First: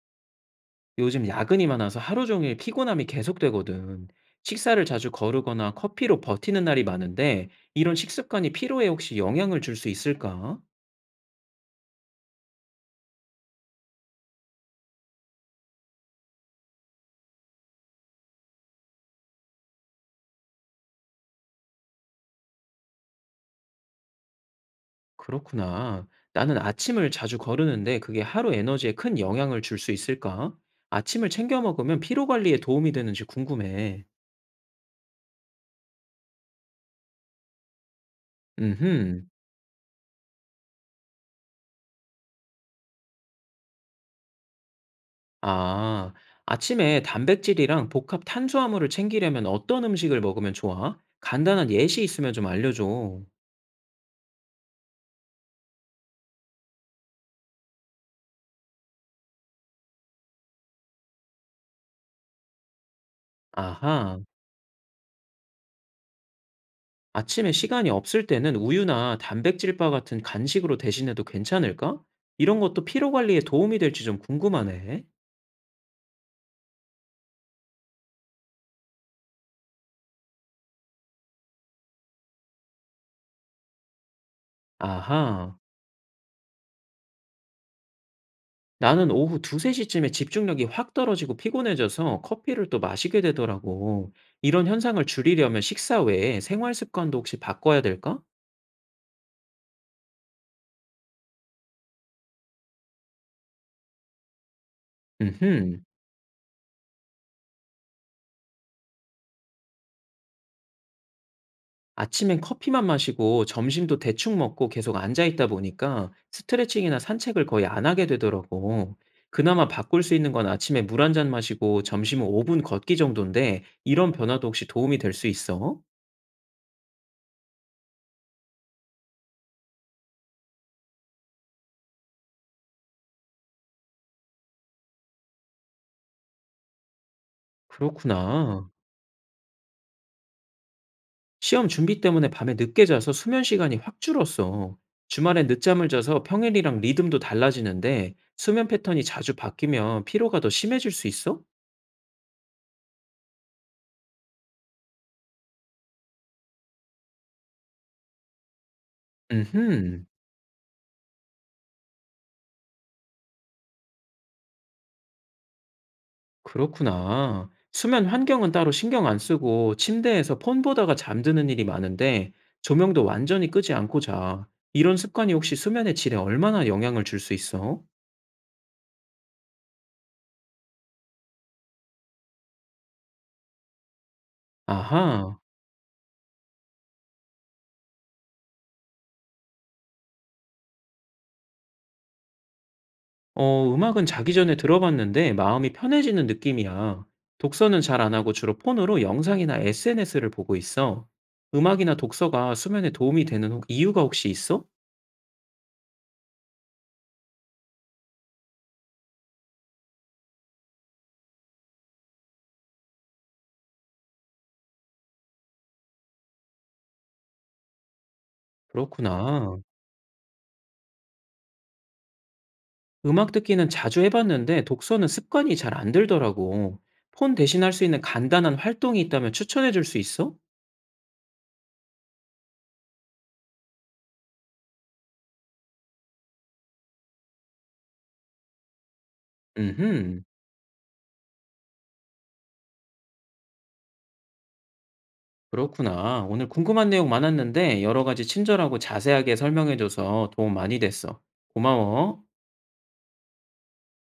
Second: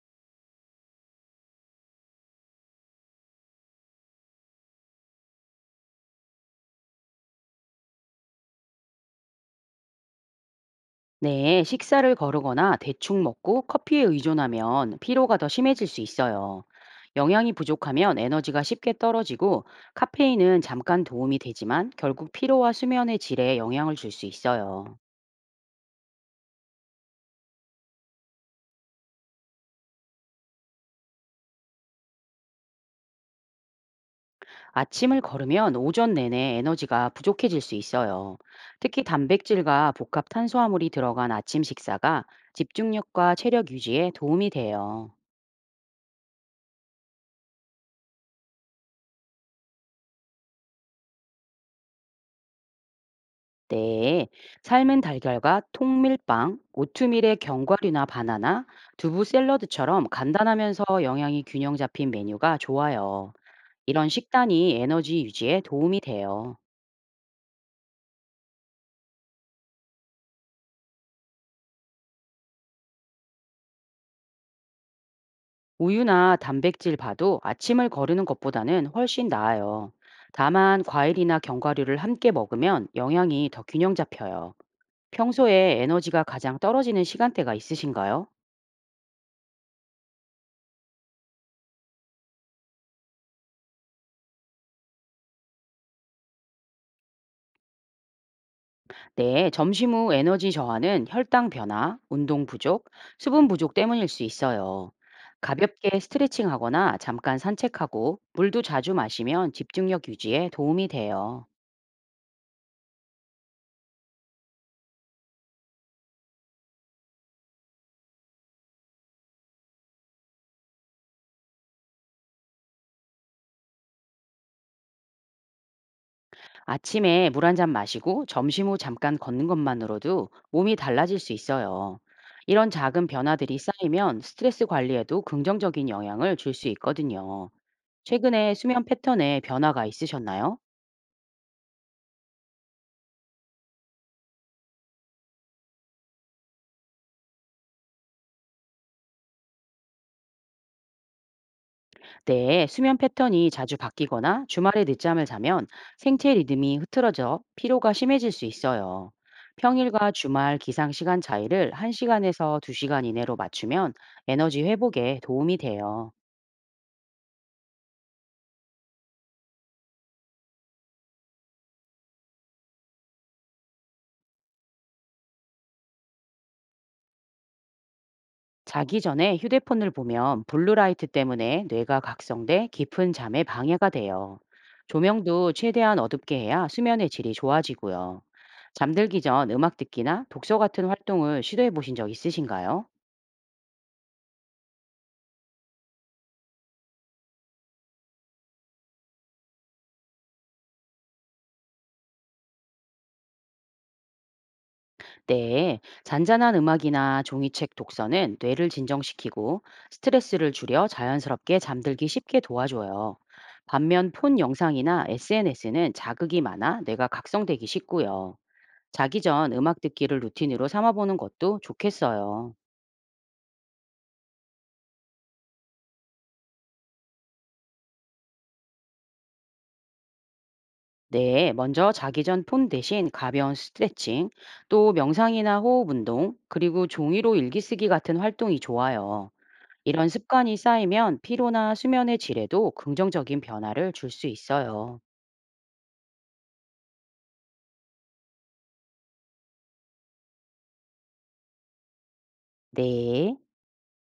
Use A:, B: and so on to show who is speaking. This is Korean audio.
A: 요즘 야근이 많아서 하루 종일 피곤함이 계속되거든. 식사를 자주 거르거나 커피로 버티는 날이 많은데, 이런 식습관이 피로에 혹시 영향을 줄 수 있을까?
B: 네, 식사를 거르거나 대충 먹고 커피에 의존하면 피로가 더 심해질 수 있어요. 영양이 부족하면 에너지가 쉽게 떨어지고 카페인은 잠깐 도움이 되지만 결국 피로와 수면의 질에 영향을 줄 수 있어요.
A: 그렇구나. 나는 아침을 자주 거르는데 그게 하루 에너지에 큰 영향을 줄 수 있을까? 아침을 챙겨 먹으면 피로 관리에 도움이 되는지 궁금해.
B: 아침을 걸으면 오전 내내 에너지가 부족해질 수 있어요. 특히
A: 음흠.
B: 단백질과 복합 탄수화물이 들어간 아침 식사가 집중력과 체력 유지에 도움이 돼요.
A: 아, 아침에 단백질이랑 복합 탄수화물을 챙기려면 어떤 음식을 먹으면 좋아? 간단한 예시 있으면 좀 알려줘.
B: 네, 삶은 달걀과 통밀빵, 오트밀에 견과류나 바나나, 두부 샐러드처럼 간단하면서 영양이 균형 잡힌 메뉴가 좋아요. 이런
A: 아하.
B: 식단이 에너지 유지에 도움이 돼요.
A: 아침에 시간이 없을 때는 우유나 단백질바 같은 간식으로 대신해도 괜찮을까? 이런 것도 피로 관리에 도움이 될지 좀 궁금하네.
B: 우유나 단백질 바도 아침을 거르는 것보다는 훨씬 나아요. 다만 과일이나 견과류를 함께 먹으면 영양이 더 균형 잡혀요.
A: 아하,
B: 평소에 에너지가 가장 떨어지는 시간대가 있으신가요?
A: 나는 오후 2, 3시쯤에 집중력이 확 떨어지고 피곤해져서 커피를 또 마시게 되더라고. 이런 현상을 줄이려면 식사 외에 생활 습관도 혹시 바꿔야 될까?
B: 네, 점심 후 에너지 저하는 혈당 변화, 운동 부족, 수분 부족 때문일 수 있어요.
A: 음흠.
B: 가볍게 스트레칭하거나 잠깐 산책하고 물도 자주 마시면 집중력 유지에 도움이 돼요.
A: 아침엔 커피만 마시고 점심도 대충 먹고 계속 앉아 있다 보니까 스트레칭이나 산책을 거의 안 하게 되더라고. 그나마 바꿀 수 있는 건 아침에 물 한 잔 마시고 점심은 5분 걷기 정도인데 이런 변화도 혹시 도움이 될 수 있어?
B: 아침에 물 한잔 마시고 점심 후 잠깐 걷는 것만으로도 몸이 달라질 수 있어요. 이런 작은 변화들이 쌓이면 스트레스 관리에도 긍정적인 영향을 줄 수 있거든요. 최근에
A: 그렇구나.
B: 수면 패턴에 변화가 있으셨나요?
A: 시험 준비 때문에 밤에 늦게 자서 수면 시간이 확 줄었어. 주말엔 늦잠을 자서 평일이랑 리듬도 달라지는데 수면 패턴이 자주 바뀌면 피로가 더 심해질 수 있어?
B: 네, 수면 패턴이 자주 바뀌거나 주말에 늦잠을 자면 생체 리듬이 흐트러져 피로가 심해질 수 있어요.
A: 음흠.
B: 평일과 주말 기상 시간 차이를 1시간에서 2시간 이내로 맞추면 에너지 회복에 도움이 돼요.
A: 그렇구나. 수면 환경은 따로 신경 안 쓰고 침대에서 폰 보다가 잠드는 일이 많은데 조명도 완전히 끄지 않고 자. 이런 습관이 혹시 수면의 질에 얼마나 영향을 줄 수 있어?
B: 자기 전에 휴대폰을 보면 블루라이트 때문에 뇌가 각성돼 깊은 잠에 방해가 돼요.
A: 아하.
B: 조명도 최대한 어둡게 해야 수면의 질이 좋아지고요. 잠들기 전 음악 듣기나 독서 같은 활동을 시도해 보신 적 있으신가요?
A: 어, 음악은 자기 전에 들어봤는데 마음이 편해지는 느낌이야. 독서는 잘 안 하고 주로 폰으로 영상이나 SNS를 보고 있어. 음악이나 독서가 수면에 도움이 되는 이유가 혹시 있어?
B: 네, 잔잔한 음악이나 종이책 독서는 뇌를 진정시키고 스트레스를 줄여 자연스럽게 잠들기 쉽게 도와줘요. 반면 폰 영상이나 SNS는 자극이 많아 뇌가 각성되기 쉽고요. 자기 전
A: 그렇구나.
B: 음악 듣기를 루틴으로 삼아보는 것도 좋겠어요.
A: 음악 듣기는 자주 해봤는데 독서는 습관이 잘 안 들더라고. 폰 대신 할 수 있는 간단한 활동이 있다면 추천해 줄 수 있어?
B: 네, 먼저 자기 전 폰 대신 가벼운 스트레칭, 또 명상이나 호흡 운동, 그리고 종이로 일기 쓰기 같은 활동이 좋아요. 이런
A: 음흠,
B: 습관이 쌓이면 피로나 수면의 질에도 긍정적인 변화를 줄 수 있어요.
A: 그렇구나. 오늘 궁금한 내용 많았는데 여러 가지 친절하고 자세하게 설명해줘서 도움 많이 됐어. 고마워.
B: 네.